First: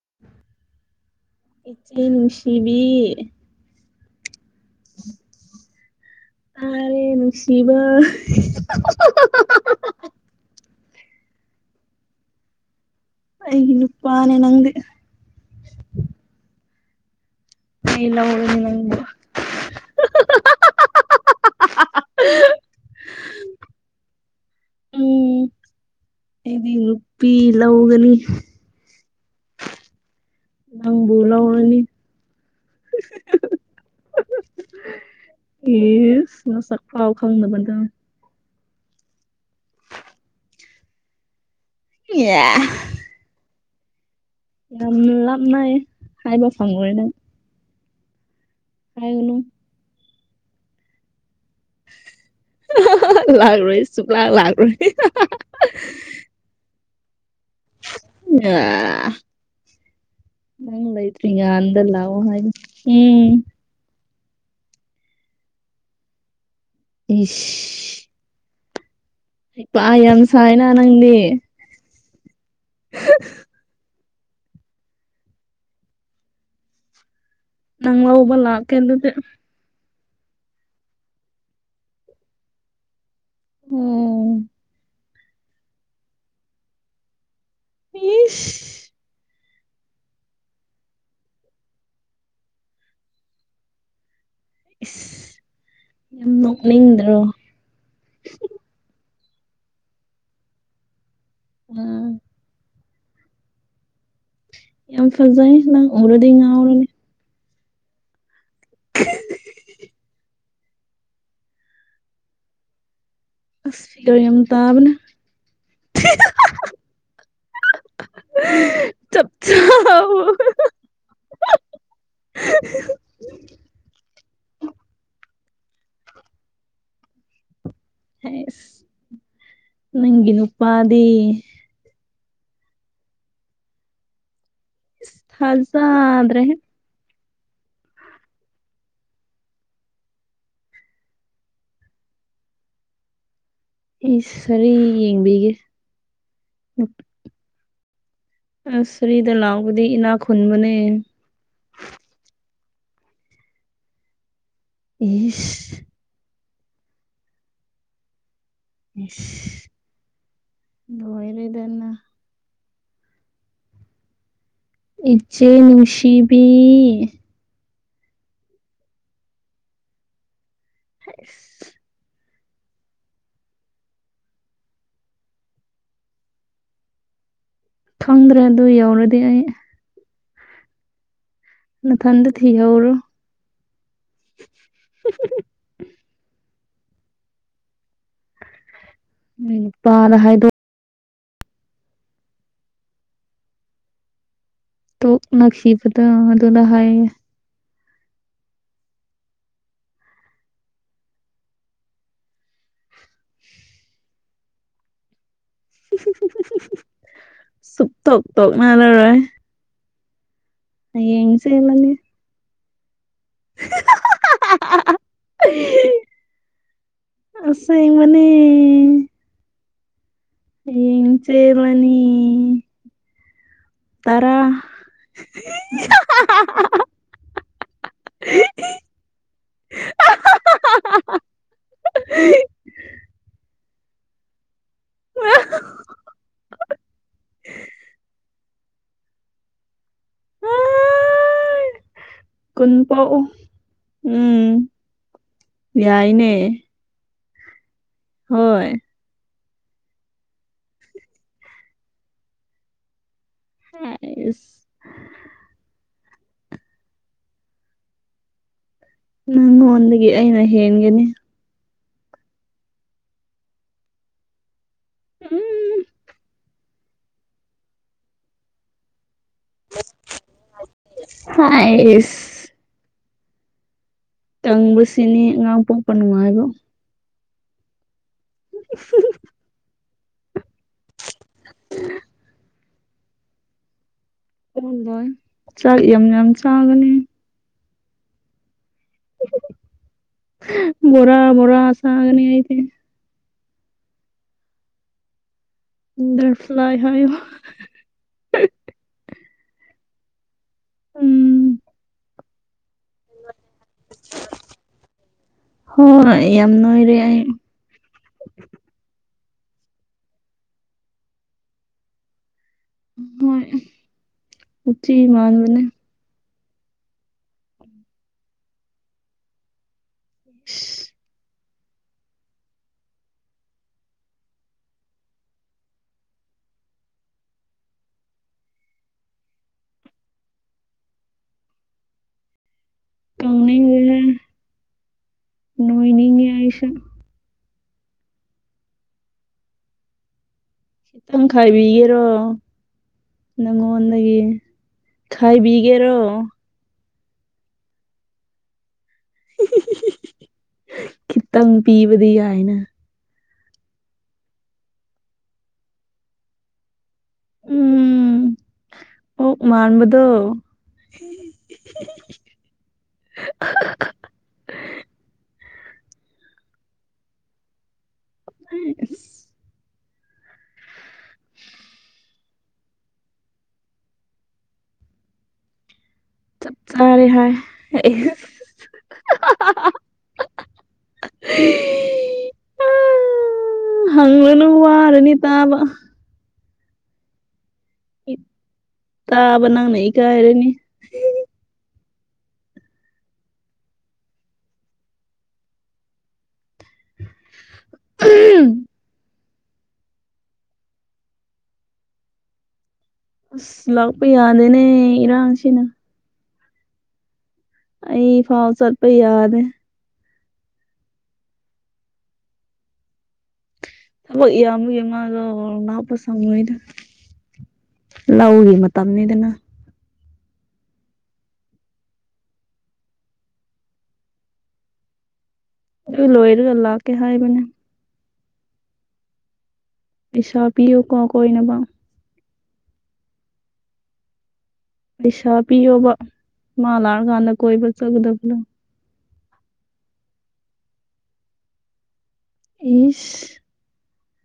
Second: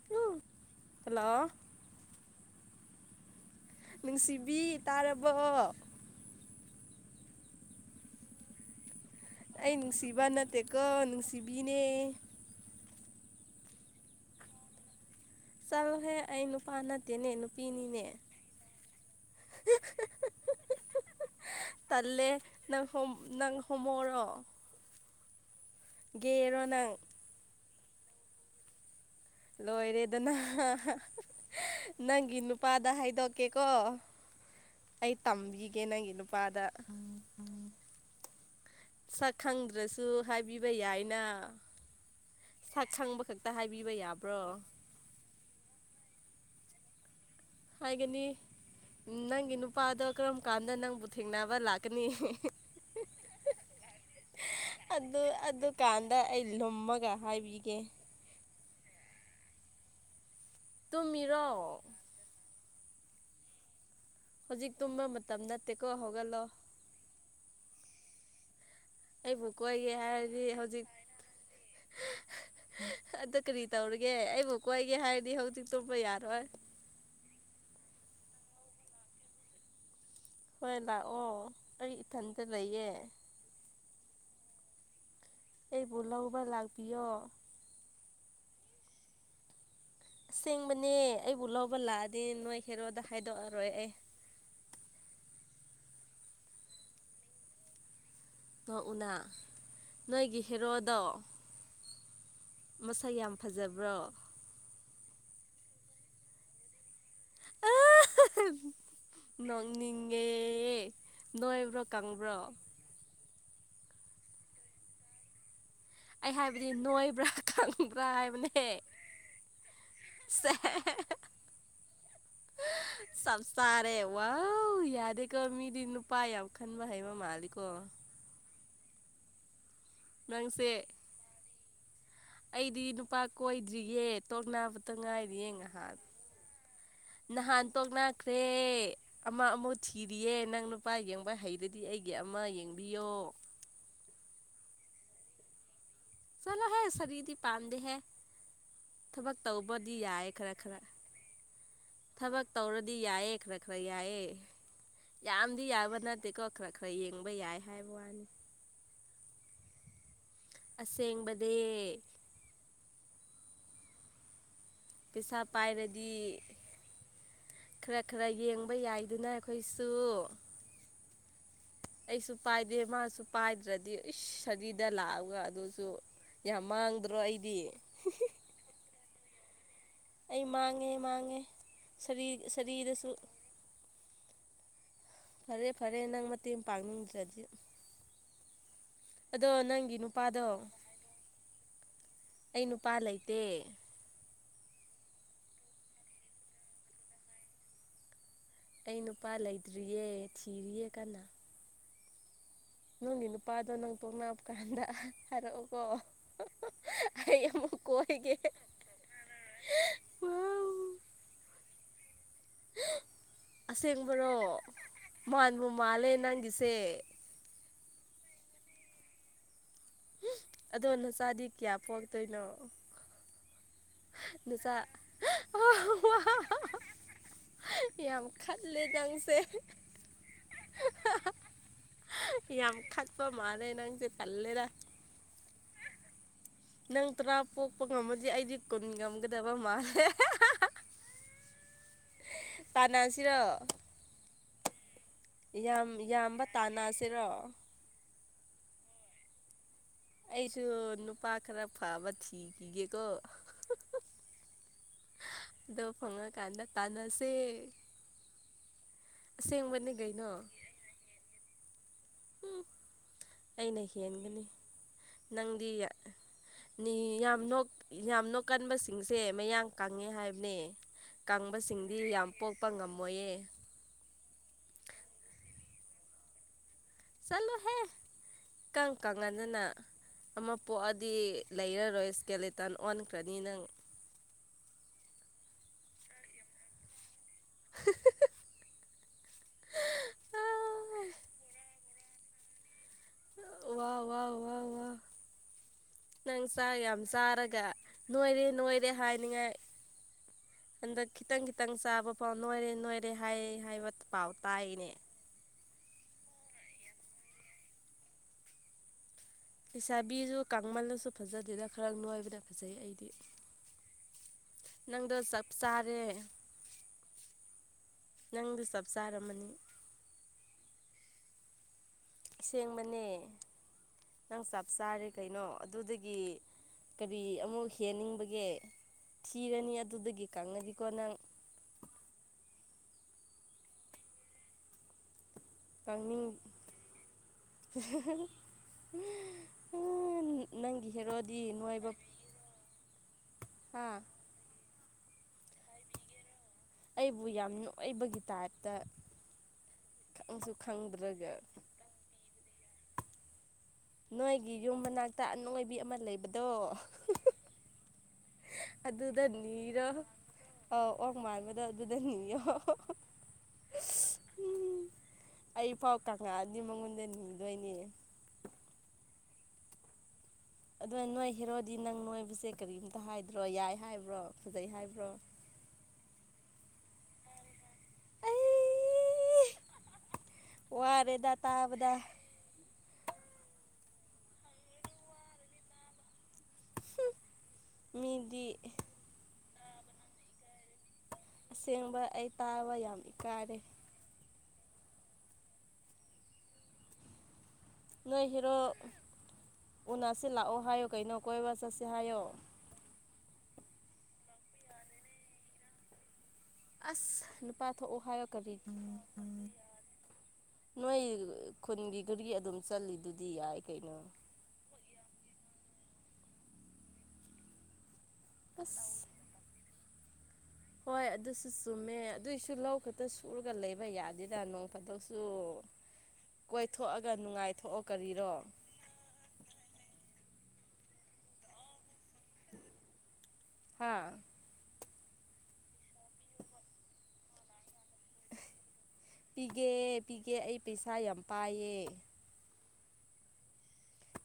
[unintelligible] Hello ꯏꯆꯦ ꯅꯨꯡꯁꯤꯕꯤ ꯅꯨꯡꯁꯤꯕꯤ ꯇꯥꯔꯕꯣ ꯇꯥꯔꯦ ꯅꯨꯡꯁꯤꯕ [unintelligible] ꯑꯩ ꯅꯨꯡꯁꯤꯕ ꯅꯠꯇꯦꯀꯣ ꯅꯨꯡꯁꯤꯕꯤꯅꯦ ꯑꯩꯒꯤ ꯅꯨꯄꯥꯅꯦ ꯅꯪꯗꯦ ꯆꯂꯣ ꯍꯦ ꯑꯩ ꯅꯨꯄꯥ ꯅꯠꯇꯦꯅꯦ ꯅꯨꯄꯤꯅꯤꯅꯦ [unintelligible] [unintelligible] [unintelligible] ꯇꯜꯂꯦ ꯅꯪ ꯍꯣꯝ ꯅꯪ ꯍꯣꯃꯣꯔꯣ ꯎꯝ ꯒꯦꯔꯣ ꯑꯩꯗꯤ ꯅꯪ ꯅꯨꯄꯤ ꯂꯧꯒꯅꯤ ꯂꯣꯏꯔꯦꯗꯅ [unintelligible] ꯅꯪꯕꯨ ꯂꯧꯔꯅꯤ ꯅꯪꯒꯤ ꯅꯨꯄꯥꯗ ꯍꯥꯏꯗꯣꯛꯀꯦꯀꯣ ꯑꯩ ꯇꯝꯕꯤꯒꯦ ꯅꯪꯒꯤ ꯏꯁ ꯅꯨꯄꯥꯗ ꯅꯁꯛ ꯐꯥꯎ ꯈꯪꯗꯕ ꯅꯪ ꯁꯛ ꯈꯪꯗ꯭ꯔꯁꯨ ꯍꯥꯏꯕꯤꯕ ꯌꯥꯏꯅ ꯏꯌꯥ ꯁꯛ ꯈꯪꯕ ꯈꯛ ꯇ ꯍꯥꯏꯕꯤꯕ ꯌꯥꯕ꯭ꯔꯣ ꯌꯥꯝ ꯂꯥꯞꯅꯩ ꯍꯥꯏꯕ ꯐꯪꯉꯣꯏꯌꯦ ꯅꯪ ꯍꯥꯏꯒꯅꯤ ꯍꯥꯏꯒꯅꯨ ꯅꯪꯒꯤ ꯅꯨꯄꯥꯗꯣ ꯀꯔꯝ ꯀꯥꯟꯗ ꯅꯪꯕꯨ ꯊꯦꯡꯅꯕ ꯂꯥꯛ ꯀꯅꯤ ꯂꯥꯛꯔꯣꯏ ꯁꯨꯛꯂꯥꯛ ꯂꯥꯛꯔꯣꯏ ꯑꯗꯨ ꯑꯗꯨꯛ ꯀꯥꯟꯗ ꯑꯩ ꯂꯨꯝꯃꯒ ꯍꯥꯏꯕꯤꯒꯦ ꯑ ꯇꯨꯝꯃꯤꯔꯣ ꯅꯪꯥꯏꯇꯔꯤꯒ ꯑꯗꯂ ꯑꯣ ꯍꯥꯏ ꯎꯝ ꯍꯧꯖꯤꯛ ꯇꯨꯝꯕ ꯃꯇꯝꯗ ꯇꯦꯛꯀꯣ ꯍꯧꯒꯠꯂꯣ ꯏꯁ ꯑꯩꯕꯨ ꯏꯄꯥ ꯀꯣꯏꯒꯦ ꯌꯥꯝ ꯁꯥꯏꯅ ꯅꯪꯗꯤ ꯑꯗꯨ ꯀꯔꯤ ꯇꯧꯔꯤꯒꯦ ꯑꯩꯕꯨ ꯀꯣꯏꯒꯦ ꯍꯥꯏꯔꯗꯤ ꯍꯧꯖꯤꯛ ꯇꯨꯝꯄ ꯌꯥꯔꯣꯏ ꯅꯪ ꯍꯕ ꯂꯥꯛꯀꯦ ꯟꯗꯨꯗꯤ ꯍꯣꯏ ꯂꯥꯛꯑꯣ ꯑꯩ ꯏꯊꯟꯇ ꯂꯩꯌꯦ ꯎꯝ ꯑꯩꯕꯨ ꯂꯧꯕ ꯂꯥꯛꯄꯤꯌꯣ ꯄꯤꯁ ꯑꯁꯦꯡꯕꯅꯦ ꯑꯩꯕꯨ ꯂꯧꯕ ꯂꯥꯛꯑꯗꯤ ꯅꯣꯏ ꯈꯦꯔꯣꯗ ꯈꯥꯏꯗꯣꯛꯑꯔꯣꯏ ꯑꯩ ꯏꯁ ꯅꯣꯛꯅꯤꯡꯗ꯭ꯔꯣ ꯅꯥꯛꯎꯅꯥ ꯅꯣꯏꯒꯤ ꯍꯦꯔꯣꯗꯣ ꯎꯝ ꯃꯁꯥ ꯌꯥꯝ ꯐꯖꯕ꯭ꯔꯣ ꯌꯥꯝ ꯐꯖꯩ ꯅꯪ ꯎꯔꯗꯤ ꯉꯔꯅꯤ ꯅꯣꯡꯅꯤꯡꯉꯦ ꯅꯣꯏꯕ꯭ꯔꯣ ꯀꯪꯕ꯭ꯔꯣ ꯑꯁ ꯄꯤꯒꯔ ꯌꯥꯝ ꯇꯥꯕꯅꯦ ꯑꯩ ꯍꯥꯏꯕꯗꯤ ꯅꯣꯏꯕ꯭ꯔꯥ ꯈꯪꯕ꯭ꯔꯥ ꯍꯥꯏꯕꯅꯦ [unintelligible] ꯁꯦ ꯆꯞ ꯆꯥꯔꯦ ꯋꯥ ꯌꯥꯔꯦꯀꯣ ꯃꯤꯗꯤ ꯅꯨꯄꯥꯥꯏ ꯌꯥꯝ ꯈꯟꯕ ꯍꯥꯏ ꯃ ꯃꯥꯜꯂꯤꯀꯣ ꯍꯁ ꯅꯪꯒꯤ ꯅꯪꯁꯦ ꯅꯨꯄꯥꯗꯤ ꯑꯩꯗꯤ ꯅꯨꯄꯥ ꯀꯣꯏꯗ꯭ꯔꯤꯌꯦꯦ ꯇꯣꯛ ꯅꯥꯕꯇ ꯏꯁ ꯉꯥꯏꯔꯤꯌꯦ ꯉꯥꯏꯍꯥꯟ ꯊꯥꯖꯗ꯭ꯔꯦꯍꯦ ꯅꯍꯥꯟ ꯇꯣꯛꯅꯥꯈ꯭ꯔꯦ ꯑꯃ ꯑꯃꯨꯛ ꯊꯤꯔꯤꯌꯦ ꯅꯪ ꯅꯨꯄꯥ ꯌꯦꯡꯕ ꯍꯩꯔꯗꯤ ꯑꯩꯒꯤ ꯑꯃ ꯌꯦꯡꯕꯤꯌꯣ ꯏꯁ ꯁꯔꯤ ꯌꯦꯡꯕꯤꯒꯦ ꯆꯂꯣ ꯍ ꯁꯔꯤꯗꯤ ꯄꯥꯟꯗ ꯍꯥꯏ ꯑꯁ ꯁꯥꯔꯤꯗ ꯊꯕꯛ ꯂꯥꯎꯕꯗꯤ ꯇꯧꯕꯗꯤ ꯏꯅꯥꯛ ꯌꯥꯏ ꯈꯔ ꯈꯔ ꯈꯨꯟꯕꯅꯦ ꯊꯕꯛ ꯇꯧꯔꯗꯤ ꯌꯥꯏꯌꯦ ꯈꯔ ꯈꯔ ꯌꯥꯏꯌꯦ ꯌꯥꯝꯗꯤ ꯏꯁ ꯌꯥꯕ ꯅꯠꯇꯦꯀꯣ ꯈꯔ ꯈꯔ ꯌꯦꯡꯕ ꯌꯥꯏ ꯍꯥꯏꯕ ꯋꯥꯅꯤ ꯏꯁ ꯂꯣꯏꯔꯦꯗꯅ ꯑꯁꯦꯡꯕꯗꯤ ꯄꯩꯁꯥ ꯏꯆꯦ ꯄꯥꯏꯔꯗꯤ ꯅꯨꯡꯁꯤꯕꯤ ꯈꯔ ꯈꯔ ꯌꯦꯡꯕ ꯌꯥꯢꯗꯅ ꯑꯩꯈꯣꯢꯁꯨ ꯍꯦꯁ ꯑꯩꯁꯨ ꯄꯥꯏꯗꯦ ꯃꯥꯁꯨ ꯄꯥꯏꯗ꯭ꯔꯗꯤ ꯏꯁ ꯁꯔꯤꯗ ꯂꯥꯛꯑꯒ ꯑꯗꯨꯁꯨ ꯌꯥꯝ ꯃꯥꯡꯗ꯭ꯔꯣ ꯑꯩꯗꯤ ꯈꯪꯗ꯭ꯔꯦ ꯑꯗꯨ ꯌꯧꯔꯗꯤ ꯑꯩ ꯑꯩ ꯃꯥꯡꯉꯦ ꯃꯥꯡꯉꯦ ꯁꯔꯤ ꯅꯊꯟꯗ ꯊꯤꯍꯧꯔꯣ ꯁꯔꯤꯗꯁꯨ ꯐꯔꯦ ꯐꯔꯦ ꯅꯪꯡꯅ ꯇꯦꯝꯄꯥꯛ ꯅꯨꯡꯗ꯭ꯔꯗꯤ ꯑꯗꯣ ꯅꯣꯏ ꯅꯪꯒꯤ ꯅꯨꯄꯥꯗ ꯍꯥꯏ ꯅꯨꯄꯥꯗꯣ ꯑꯩ ꯅꯨꯄꯥ ꯂꯩꯇꯦ ꯇꯣꯛꯅꯈꯤꯕꯗꯣ ꯑꯗꯨꯅ ꯍꯥꯏꯌꯦ ꯑꯩ ꯅꯨꯄꯥ ꯂꯩꯇ꯭ꯔꯤꯌꯦ ꯊꯤꯔꯤꯌꯦ ꯀꯅꯥ ꯅꯪꯒꯤ ꯅꯨꯄꯥꯗꯣ ꯅꯪ ꯄꯣꯛꯅꯥꯞꯀꯥꯟꯗ ꯍꯥꯏꯔꯛꯑꯣ ꯀꯣ ꯑꯣ ꯑꯃꯨꯛ ꯁꯨꯛꯇꯣꯛ ꯀꯣꯏꯒꯦ ꯇꯣꯛꯅꯔꯔꯣꯏ ꯍ ꯌꯦꯡꯁꯦꯃꯅꯤ ꯑꯁꯦꯡꯕꯔꯣ ꯃꯕꯨ ꯃꯥꯜꯂꯦ ꯅꯪꯒꯤꯁꯦ ꯑꯁꯥꯏ ꯃꯅꯤ ꯑꯗꯣ ꯍꯌꯦꯡ ꯅꯆꯥꯗꯤ ꯀꯌꯥ ꯆꯦꯜꯂꯅꯤ ꯇꯔꯥ ꯅꯆꯥꯥ [inaudible] ꯌꯥꯝ ꯈꯠꯂꯦ ꯅꯪꯁꯦ ꯌꯥꯝ ꯈꯠꯄ ꯃꯥꯜꯂꯦ ꯅꯪꯁꯦ ꯇꯜꯂꯦꯗ ꯍ [inaudible] ꯅꯪ ꯇꯔꯥ ꯄꯣꯛꯄ ꯉꯝꯃꯗꯤ ꯑꯩꯗꯤ ꯀꯨꯟ ꯉꯝꯒꯗꯕ ꯃꯥꯜꯂꯦ ꯑꯥꯏ ꯀꯨꯟ ꯄꯣꯛꯎ ꯇꯥꯟꯅꯁꯤꯔꯣ ꯌꯥꯝ ꯌꯥꯏꯅꯦ ꯌꯥꯝꯕ ꯇꯥꯟꯅꯁꯤꯔꯣ ꯍꯣꯏ ꯑꯩꯁꯨ ꯅꯨꯄꯥ ꯈꯔ ꯐꯕ ꯊꯤꯈꯤꯒꯦꯀꯣ ꯍꯥꯢꯁ ꯑꯗꯣ ꯐꯪꯉꯀꯥꯟꯗ ꯇꯥꯟꯅꯁꯦ ꯑꯁꯦꯡꯕꯅꯤ ꯅꯪꯉꯣꯟꯗꯒꯤ ꯀꯩꯅꯣ ꯑꯩꯅ ꯍꯦꯟꯒꯅꯤ ꯎ ꯑꯩꯅ ꯍꯦꯟꯒꯅꯤ ꯎꯝ ꯅꯪꯗꯤ ꯅꯤ ꯌꯥꯝꯅꯣꯛ ꯌꯥꯝꯅꯣꯛ ꯀꯟꯕꯁꯤꯡꯁꯦ ꯃꯌꯥꯡ ꯀꯪꯉꯦ ꯍꯥꯏꯕꯅꯦ ꯀꯪꯕꯁꯤꯡꯗꯤ ꯌꯥꯝ ꯍꯥꯏꯁ ꯄꯣꯛꯄ ꯉꯝꯃꯣꯏꯌꯦ ꯇꯪꯕꯁꯤꯅꯤ ꯑꯉꯥꯡ ꯄꯣꯛꯄ ꯅꯨꯡꯉꯥꯏꯕ ꯆꯠꯂꯣꯍꯦ ꯀꯪ ꯀꯪꯉꯗꯅ ꯑꯃ ꯄꯣꯛꯑꯗꯤ ꯂꯩꯔꯔꯣꯏ ꯏꯁ꯭ꯀꯦꯂꯦꯇꯟ ꯑꯣꯟꯈ꯭ꯔꯅꯤ ꯅꯪ ꯑꯣꯜꯂꯣꯢ ꯆꯥꯛ ꯌꯥꯝ ꯌꯥꯝ ꯆꯥꯒꯅꯤ [inaudible] ꯚꯣꯔꯥ ꯚꯣꯔꯥ ꯆꯥꯒꯅꯤ ꯑꯩꯗꯤ ꯋꯥ ꯋꯥ ꯋꯥ ꯋꯥ ꯅꯪ ꯕꯇꯔꯐ꯭ꯂꯥꯏ ꯌꯥꯝ ꯍꯥꯏꯌꯣ ꯆꯥꯔꯒ ꯅꯣꯏꯔꯦ ꯅꯣꯏꯔꯦ ꯍꯥꯏꯅꯤꯡꯉꯥꯏ ꯍꯟꯗꯛ ꯈꯤꯇꯪ ꯎꯝ ꯈꯤꯇꯪ ꯆꯥꯕ ꯑꯣ ꯅꯣꯏꯔꯦ ꯅꯣꯏꯔꯦ ꯍꯥꯏꯌꯦ ꯍꯥꯏꯕ ꯄꯥꯎ ꯇꯥꯏꯅꯦ ꯍꯣꯢ ꯌꯥꯝ ꯅꯣꯢꯔꯦ ꯑꯩ ꯂꯩꯁꯥꯕꯤꯁꯨ ꯀꯥꯡꯃꯜꯂꯁꯨ ꯐꯖꯗꯦꯅ ꯈꯔ ꯅꯣꯏꯕꯗ ꯐꯖꯩ ꯑꯩꯗꯤ ꯍꯣꯏ ꯎꯆꯤ ꯅꯪꯗꯣ ꯆꯞ ꯃꯥꯟꯕꯅꯦ ꯆꯥꯔꯦ ꯅꯪꯗꯨ ꯆꯞ ꯆꯥꯔꯝꯃꯅꯤ ꯏꯁ ꯑꯁꯦꯡꯕꯅꯦ ꯅꯪ ꯆꯞ ꯆꯥꯔꯦ ꯀꯩꯅꯣ ꯑꯗꯨꯗꯒꯤ ꯀꯔꯤ ꯑꯃꯨꯛ ꯍꯦꯟꯅꯤꯡꯕꯒꯦ ꯊꯤꯔꯅꯤ ꯑꯗꯨꯗꯒꯤ ꯀꯪꯉꯗꯤꯀꯣ ꯅꯪ ꯀꯪꯅꯤꯡꯔꯦ ꯅꯣꯏꯅꯤꯡꯉꯦ ꯀꯪꯅꯤꯡ ꯑꯩꯁꯨ [inaudible] ꯈꯤꯇꯪ ꯍꯦꯔꯣꯗꯤ ꯅꯣꯏꯕ ꯈꯥꯏꯕꯤꯒꯦꯔꯣ ꯍꯥ ꯅꯪꯉꯣꯟꯗꯒꯤ ꯈꯥꯏꯕꯤꯒꯦꯔꯣ ꯑꯩꯕꯨ ꯌꯥꯝ ꯅꯣꯢꯕꯒꯤ ꯇꯥꯏꯞꯇ ꯈꯪꯁꯨ ꯈꯪꯗ꯭ꯔꯒ ꯈꯤꯇꯪ ꯄꯤꯕꯗꯤ ꯌꯥꯢꯅ ꯅꯣꯏꯒꯤ ꯌꯨꯝ ꯃꯅꯥꯛꯇ ꯑꯅꯣꯢꯕꯤ ꯑꯃ ꯂꯩꯕꯗꯣ ꯎꯝ ꯑꯗꯨꯗ ꯑꯣꯛ ꯅꯤꯔꯣ ꯃꯥꯟꯕꯗꯣ ꯑꯧ ꯑꯣꯛ ꯃꯥꯟꯕꯗꯣ ꯑꯗꯨꯗ ꯅꯤꯌꯣ ꯎꯝ ꯑꯩꯐꯥꯎ ꯀꯪꯉꯛꯑꯗꯤ ꯃꯉꯣꯟꯗ ꯅꯤꯗꯣꯏꯅꯦ ꯑ [unintelligible] ꯑꯗꯣ ꯅꯣꯏ ꯍꯦꯔꯣꯗꯤ ꯅꯪ ꯅꯣꯏꯕꯁꯦ ꯀꯔꯤꯝꯇ ꯍꯥꯏꯗ꯭ꯔꯣ ꯌꯥꯏ ꯍꯥꯏꯕ꯭ꯔꯣ ꯐꯥꯖꯩ ꯍꯥꯏꯕ꯭ꯔꯣ ꯆꯞ ꯆꯥꯔꯦ ꯍꯥꯏ ꯑꯩ ꯋꯥꯔꯦꯗ ꯇꯥꯕꯗ ꯍꯪꯉꯥꯅꯨ ꯋꯥꯔꯅꯤ ꯇꯥꯕ ꯃꯤꯗꯤ ꯇꯥꯕ ꯅꯪꯅ ꯏꯀꯥꯏꯔꯥꯅꯤ ꯑꯁꯦꯡꯕ ꯑꯩ ꯇꯥꯕ ꯌꯥꯝ ꯏꯀꯥꯏꯔꯦ ꯅꯣꯏ ꯍꯦꯔꯣ ꯎꯅꯥꯁꯦ ꯂꯥꯛꯑꯣ ꯍꯥꯏꯌꯣ ꯀꯩꯅꯣ ꯀꯣꯏꯕ ꯆꯠꯁꯦ ꯍꯥꯏꯌꯣ ꯑꯁ ꯂꯥꯛꯄ ꯌꯥꯗꯦꯅꯦ ꯏꯔꯥꯡꯁꯤꯅ ꯑꯁ ꯅꯨꯄꯥ ꯊꯣꯛꯑꯣ ꯑꯩ ꯍꯥꯏꯌꯣ ꯐꯥꯎ ꯀꯥꯔꯤ ꯆꯠꯄ ꯌꯥꯗꯦ ꯅꯣꯏ ꯈꯨꯟꯒꯤꯗꯨꯗꯒꯤ ꯑꯗꯨꯝ ꯆꯠꯂꯤꯗꯨꯗꯤ ꯌꯥꯏ ꯀꯩꯅꯣ ꯑꯩꯈꯣꯏ ꯏꯌꯥꯝꯕꯒꯤ ꯃꯥꯗꯣ ꯂꯥꯛꯄ ꯁꯪꯉꯣꯏꯗ ꯂꯧꯒꯤ ꯑꯁ ꯃꯇꯝꯅꯤꯗꯅ ꯍꯣꯏ ꯑꯗꯨꯁꯨ ꯆꯨꯝꯃꯦ ꯑꯗꯨꯏꯁꯨ ꯂꯧ ꯈꯛꯇ ꯁꯨꯔꯒ ꯂꯩꯕ ꯌꯥꯗꯦꯗ ꯅꯣꯡ ꯐꯥꯗꯣꯛꯁꯨ ꯑꯗꯨ ꯂꯣꯏꯔꯒ ꯂꯥꯛꯀꯦ ꯀꯣꯏꯊꯣꯛꯑꯒ ꯍꯥꯏꯕꯅꯦ ꯅꯨꯡꯉꯥꯏꯊꯣꯛꯑꯣ ꯀꯥꯔꯤꯔꯣ ꯄꯩꯁꯥ ꯄꯤꯌꯨꯀꯣ ꯀꯣꯏꯅꯕ ꯍꯥꯥ ꯄꯩꯁꯥ ꯄꯤꯌꯣꯕ ꯃꯥ ꯂꯥꯛꯑꯀꯥꯟꯗ ꯀꯣꯏꯕ ꯆꯠꯀꯗꯕꯥꯗꯣ ꯄꯤꯒꯦ ꯄꯤꯒꯦ ꯑꯩ ꯄꯩꯁꯥ ꯌꯥꯝ ꯄꯥꯏꯌꯦ ꯏꯁ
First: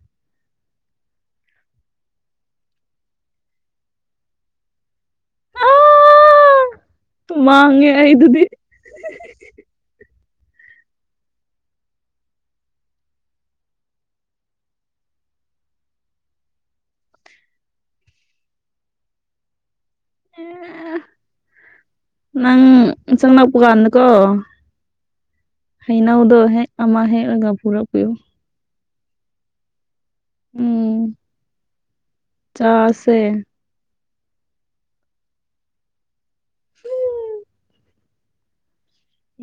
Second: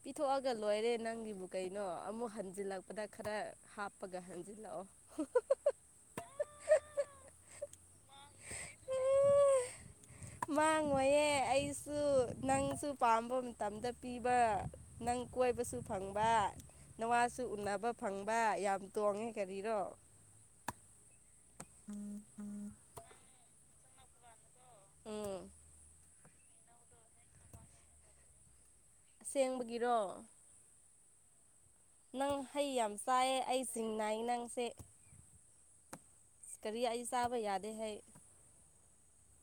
ꯄꯤꯊꯣꯛꯑꯒ ꯂꯣꯏꯔꯦ ꯅꯪꯒꯤꯕꯨ ꯀꯩꯅꯣ ꯑꯃꯨꯛ ꯍꯟꯖꯤꯜꯂꯛꯄꯗ ꯈꯔ ꯍꯥꯞꯄꯒ ꯍꯟꯖꯤꯜꯂꯛꯑꯣ ꯑꯥ ꯃꯥꯡꯉꯦ ꯑꯩ ꯑꯗꯨꯗꯤ ꯃꯥꯡꯉꯣꯏꯌꯦ ꯑꯩꯁꯨ ꯅꯪꯁꯨ ꯄꯥꯝꯕ ꯃꯇꯝꯗ ꯄꯤꯕ ꯅꯪ ꯀꯣꯏꯕꯁꯨ ꯐꯪꯕ ꯅꯥꯋꯥꯁꯨ ꯎꯅꯕ ꯐꯪꯕ ꯌꯥꯝ ꯇꯣꯡꯉꯦ ꯀꯔꯤꯔꯣ ꯅꯪ ꯆꯪꯂꯛꯄ ꯀꯥꯟꯗꯀꯣ ꯎꯝ ꯍꯩꯅꯧꯗꯣ ꯍꯦꯛ ꯑꯃ ꯍꯦꯛꯂꯥꯒ ꯄꯨꯔꯛꯄꯤꯌꯣ ꯑꯁꯦꯡꯕꯥꯒꯤꯔꯣ ꯎꯝ ꯅꯪ ꯍꯩ ꯌꯥꯝ ꯆꯥꯁꯦ ꯆꯥꯏꯌꯦ ꯑꯩ ꯆꯤꯡꯅꯩꯌꯦ ꯅꯪꯁꯦ ꯏꯁ ꯀꯔꯤ ꯑꯩ ꯆꯥꯕ ꯌꯥꯗꯦ ꯍꯩ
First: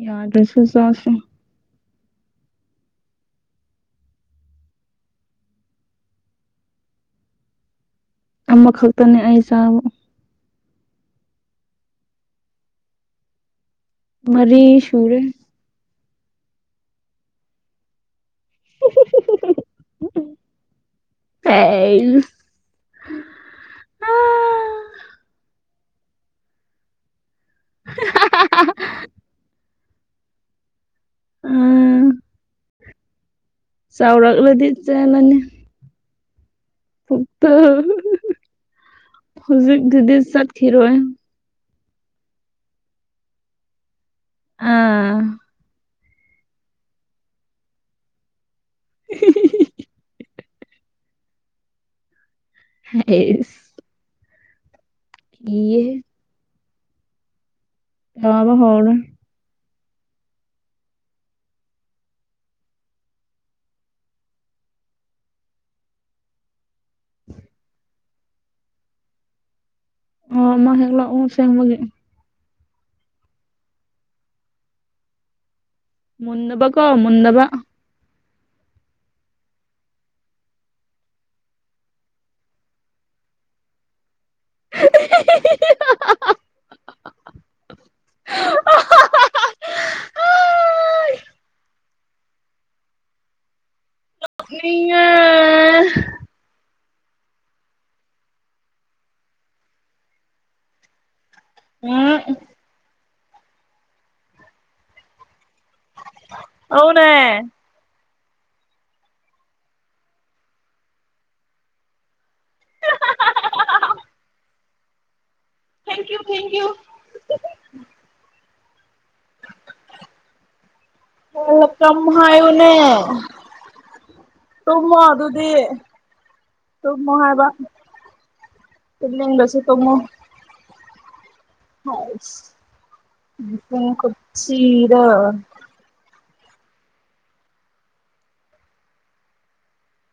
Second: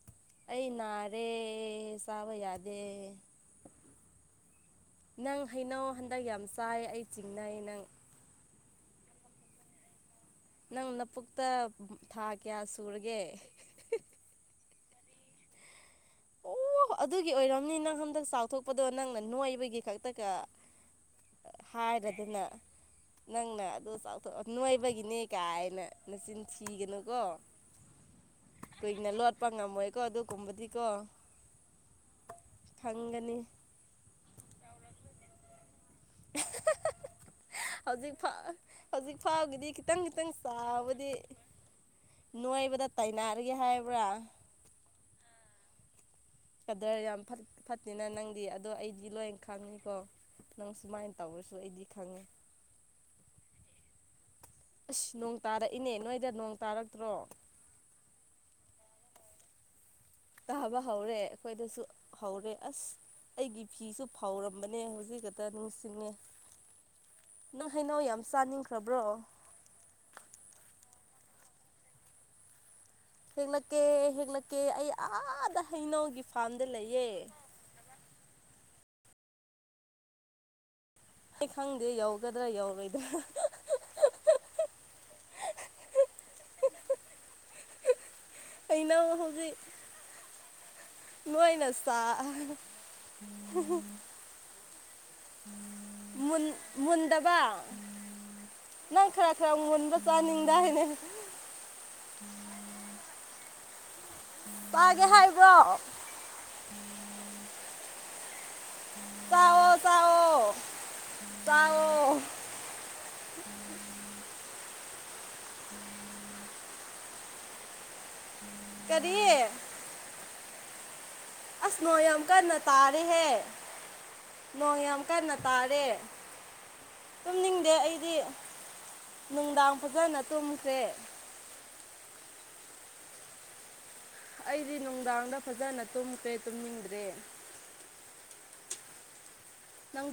ꯌꯥꯗ꯭ꯔꯁꯨ ꯑꯩ ꯆꯥꯁꯦ ꯅꯥꯔꯦ ꯆꯥꯕ ꯌꯥꯗꯦ ꯅꯪ ꯍꯩꯅꯧ ꯍꯟꯗꯛ ꯌꯥꯝ ꯆꯥꯏ ꯑꯩ ꯆꯤꯡꯅꯩ ꯅꯪ ꯑꯃꯈꯛꯇꯅꯦ ꯑꯩꯁꯥ ꯅꯪ ꯂꯕꯨꯨꯛꯇ ꯊꯥ ꯀꯌꯥ ꯁꯨꯔꯒꯦ ꯃꯔꯤ ꯁꯨꯨꯔꯦ ꯑꯣꯣ ꯑꯗꯨꯒꯤ ꯑꯣꯏꯔꯝꯅꯤ ꯅꯪ ꯍꯟꯗꯛ ꯆꯥꯎꯊꯣꯛꯄꯗꯣ ꯅꯪꯅ ꯅꯣꯏꯕꯒꯤ ꯈꯛꯇꯒ ꯑꯩ ꯍꯥꯏꯔꯗꯅ ꯅꯪꯅ ꯑꯗꯨ ꯆꯥꯎꯊꯣꯛꯑꯣ ꯅꯣꯏꯕꯒꯤꯅꯦ ꯀꯥꯏꯅ ꯅꯆꯤꯟ ꯊꯤꯒꯅꯨꯀꯣ [inaudible] ꯀꯨꯏꯅ ꯂꯣꯠꯄ ꯉꯝꯃꯣꯏꯀꯣ ꯑꯗꯨꯒꯨꯝꯕꯗꯤꯀꯣ ꯎꯝ [unintelligible] ꯐꯪꯒꯅꯤ ꯆꯥꯎꯔꯛꯂꯥꯗꯤ ꯆꯠꯂꯥꯅꯤ [unintelligible] ꯍꯧꯖꯤꯛꯐꯥꯎ ꯍꯧꯖꯤꯛꯐꯥꯎꯒꯤꯗꯤ ꯈꯤꯇꯪ ꯍꯧꯖꯤꯛꯇꯨꯗꯤ ꯈꯤꯇꯪ ꯆꯠꯈꯤꯔꯣꯏ ꯆꯥꯎꯕꯗꯤ ꯅꯣꯏꯕꯥꯗ ꯇꯥꯏꯅꯔꯒꯦ ꯍꯥꯏꯕ꯭ꯔꯥ ꯑꯥ ꯀꯥꯗꯔ ꯌꯥꯝ ꯐꯠꯇꯦꯅ ꯅꯪꯗꯤ ꯑꯗꯣ ꯑꯩꯗꯤ ꯂꯣꯏꯅ ꯈꯪꯉꯦꯀꯣ ꯅꯪ ꯁꯨꯃꯥꯏꯅ ꯇꯧꯔꯁꯨ ꯑꯩꯗꯤ ꯈꯪꯉꯦ꯫ [unintelligible] ꯑꯁ ꯅꯣꯡ ꯀꯤꯌꯦ ꯇꯥꯔꯛꯏꯅꯦ ꯅꯣꯏꯗ ꯅꯣꯡ ꯇꯥꯔꯛꯇ꯭ꯔꯣ? ꯇꯥꯕ ꯍꯧꯔꯦ꯫ ꯇꯥꯕ ꯍꯧꯔꯦ ꯑꯩꯈꯣꯏꯗꯁꯨ ꯍꯧꯔꯦ ꯑꯁ ꯑꯩꯒꯤ ꯐꯤꯁꯨ ꯐꯥꯎꯔꯝꯕꯅꯦ ꯍꯧꯖꯤꯛ ꯈꯛꯇ ꯅꯤꯡꯁꯤꯡꯉꯦ꯫ ꯅꯪ ꯍꯩꯅꯧ ꯌꯥꯝ ꯆꯥꯅꯤꯡꯈ꯭ꯔꯕ꯭ꯔꯣ? ꯑꯣꯃ ꯍꯦꯒꯂꯣ ꯑꯣ ꯁꯦꯡꯃꯒꯦ꯫ ꯍꯦꯛꯂꯛꯀꯦ ꯍꯦꯛꯂꯛꯀꯦ ꯑꯩ ꯑꯥꯗ ꯍꯩꯅꯧꯒꯤ ꯐꯥꯔꯝꯗ ꯃꯨꯟꯗꯕꯀꯣ ꯂꯩꯑ ꯃꯨꯟꯗꯕ ꯑꯩ ꯈꯪꯗꯦ ꯌꯧꯒꯗ꯭ꯔꯥ ꯌꯧꯔꯣꯏꯗ꯭ꯔꯥ? [unintelligible] ꯀꯩꯅꯣ ꯍꯧꯖꯤꯛ ꯅꯣꯏꯅ ꯆ [unintelligible] ꯃꯟ ꯃꯟꯗꯕ ꯅꯪ ꯈꯔ ꯈꯔ ꯃꯨꯟꯕ ꯆꯥꯅꯤꯡꯗꯥ ꯍꯥꯏꯅꯦ꯫ ꯎꯝ ꯄꯥꯒꯦ ꯍꯥꯏꯕ꯭ꯔꯣ ꯎꯝ ꯑꯧꯅꯦ ꯇꯑꯣ ꯇꯑꯣ ꯌꯥꯑꯣ꯫ [unintelligible] Thank you thank you. ꯀꯔꯤ ꯑꯁ ꯋꯦꯜꯀꯝ ꯅꯣꯡ ꯍꯥꯏ ꯀꯟꯅꯥ ꯇꯔꯦꯍꯦ꯫ ꯅꯣꯡ ꯇꯨꯝꯃꯣ ꯌꯥꯝ ꯀꯟꯅ ꯑꯗꯨꯗꯤ ꯇꯥꯔꯦ꯫ ꯇꯨꯝꯃꯣ ꯍꯥꯏꯕ ꯇꯨꯝꯅꯤꯡꯗꯦ ꯑꯩꯗꯤ ꯇꯨꯝꯅꯤꯡꯗ꯭ꯔꯁꯨ ꯅꯨꯡꯗꯥꯡ ꯇꯨꯝꯃꯣ ꯐꯖꯅ ꯇꯨꯝꯁꯦ꯫ [unintelligible] ꯑꯩꯗꯤ ꯅꯨꯡꯗꯥꯡꯗ ꯐꯖꯅ ꯇꯨꯝꯈ꯭ꯔꯦ ꯇꯨꯝꯅꯤꯡꯗ꯭ꯔꯦ꯫ ꯅꯪ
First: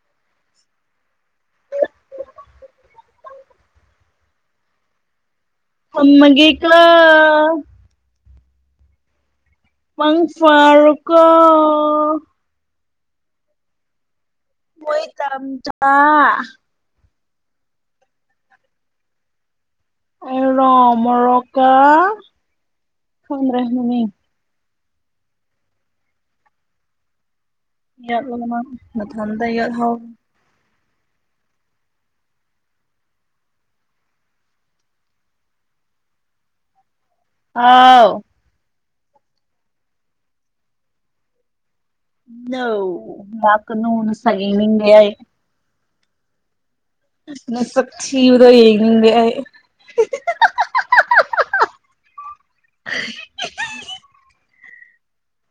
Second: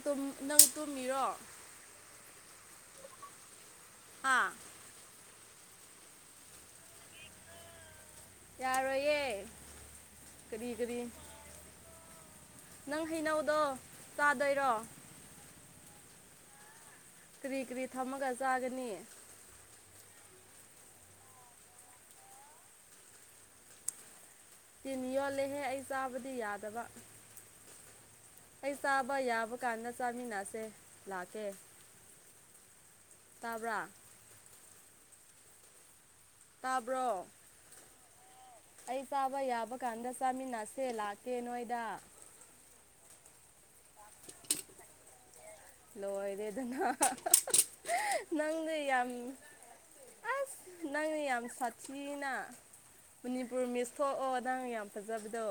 ꯅꯪ ꯇꯨꯝꯃꯤꯔꯣ? ꯍꯥꯥ ꯊꯝꯃꯥꯒꯦ ꯀꯣ ꯌꯥꯔꯣꯏꯌꯦ꯫ ꯃꯪ ꯀꯔꯤ ꯀꯔꯤ ꯐꯥꯔꯣꯀꯑꯣ ꯫ ꯅꯪ ꯍꯩꯅꯧꯗꯣ ꯇꯥꯗꯣꯏꯔꯣ? ꯍꯣꯏ ꯘꯥꯝꯆꯥꯥꯥꯥꯥꯥ ꯀꯔꯤ ꯀꯔꯤ ꯊꯝꯃꯒ ꯆꯥꯒꯅꯤ꯫ ꯑꯩꯔꯣ ꯃꯣꯔꯣꯛꯀ ꯈꯗ꯭ꯔꯦ ꯃꯃꯤꯡ ꯇꯤꯟ ꯌꯣꯠꯂꯦꯍꯦ ꯑꯩ ꯆꯥꯕꯗꯤ ꯌꯥꯗꯕ [unintelligible] ꯑꯩ ꯆꯥꯕ ꯃꯊꯟꯇ ꯌꯥꯕ ꯀꯥꯟꯗ ꯌꯥꯠꯍꯧ ꯆꯥꯃꯤꯟꯅꯁꯦ ꯂꯥꯛꯀꯦ꯫ ꯇꯥꯕ꯭ꯔꯥ ꯇꯥꯕ꯭ꯔꯣ ꯍꯥꯎ ꯑꯩ ꯆꯥꯕ ꯌꯥꯕ ꯀꯥꯟꯗ ꯆꯥꯃꯤꯟꯅꯁꯦ ꯂꯥꯛꯀꯦ ꯅꯣꯏꯗ ꯅꯣ ꯂꯥꯛꯀꯅꯨ ꯅꯥꯁꯛ ꯌꯦꯪꯅꯤꯪꯗꯦ ꯫ ꯂꯣꯏꯔꯦꯗꯅ꯫ ꯅꯥꯁꯥꯛ ꯊꯤꯕꯒꯤ ꯅꯪꯗꯤ ꯌꯦꯪꯅꯤꯡꯗꯦ꯫ ꯅꯪꯅ ꯌꯥꯝꯝ ꯁꯥꯊꯤꯅꯥ꯫ ꯃꯅꯤꯄꯨꯔ ꯃꯤꯁ ꯊꯣꯛꯑꯣ ꯅꯪ ꯌꯥꯝ ꯐꯖꯕꯗꯣ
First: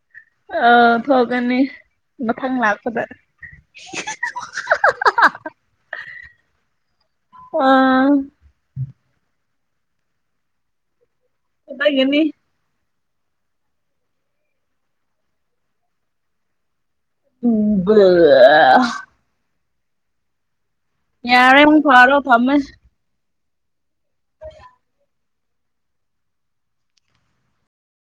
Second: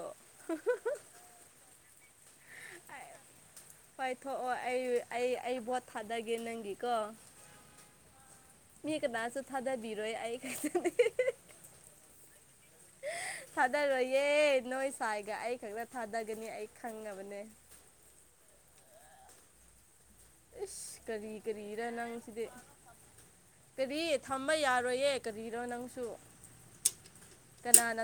ꯑ ꯐꯒꯅꯤ ꯃꯊꯪ ꯂꯥꯛꯄꯗ ꯄꯥꯏꯊꯣꯛꯑꯣ ꯑꯩ ꯑꯩ ꯑꯩ ꯚꯣꯠ ꯊꯥꯗꯒꯦ ꯅꯪꯒꯤꯀꯣ ꯑꯥ ꯃꯤ ꯀꯅꯥꯁꯨ ꯊꯥꯗꯕꯤꯔꯣꯏ ꯑꯩ ꯈꯇ ꯅꯦ [unintelligible] ꯊꯥꯗꯒꯤꯅꯤ [unintelligible] ꯊꯥꯗꯔꯣꯏꯌꯦ ꯅꯣꯏ ꯁꯥꯏꯒ ꯑꯩ ꯈꯛꯅ ꯊꯥꯗꯒꯅꯤ ꯑꯩ ꯈꯪꯉꯕꯅꯦ [unintelligible] ꯏꯁ ꯀꯔꯤ ꯌꯥꯔꯦ ꯑꯃꯨꯛ ꯀꯔꯤꯔ ꯄꯨꯔꯛꯑꯅꯣ ꯅꯪꯁꯤꯗꯤ ꯊꯝꯃꯦ ꯀꯔꯤ ꯊꯝꯕ ꯌꯥꯔꯣꯏꯌꯦ ꯀꯔꯤꯔꯥ ꯅꯪꯁꯨ ꯀꯅꯥꯅ__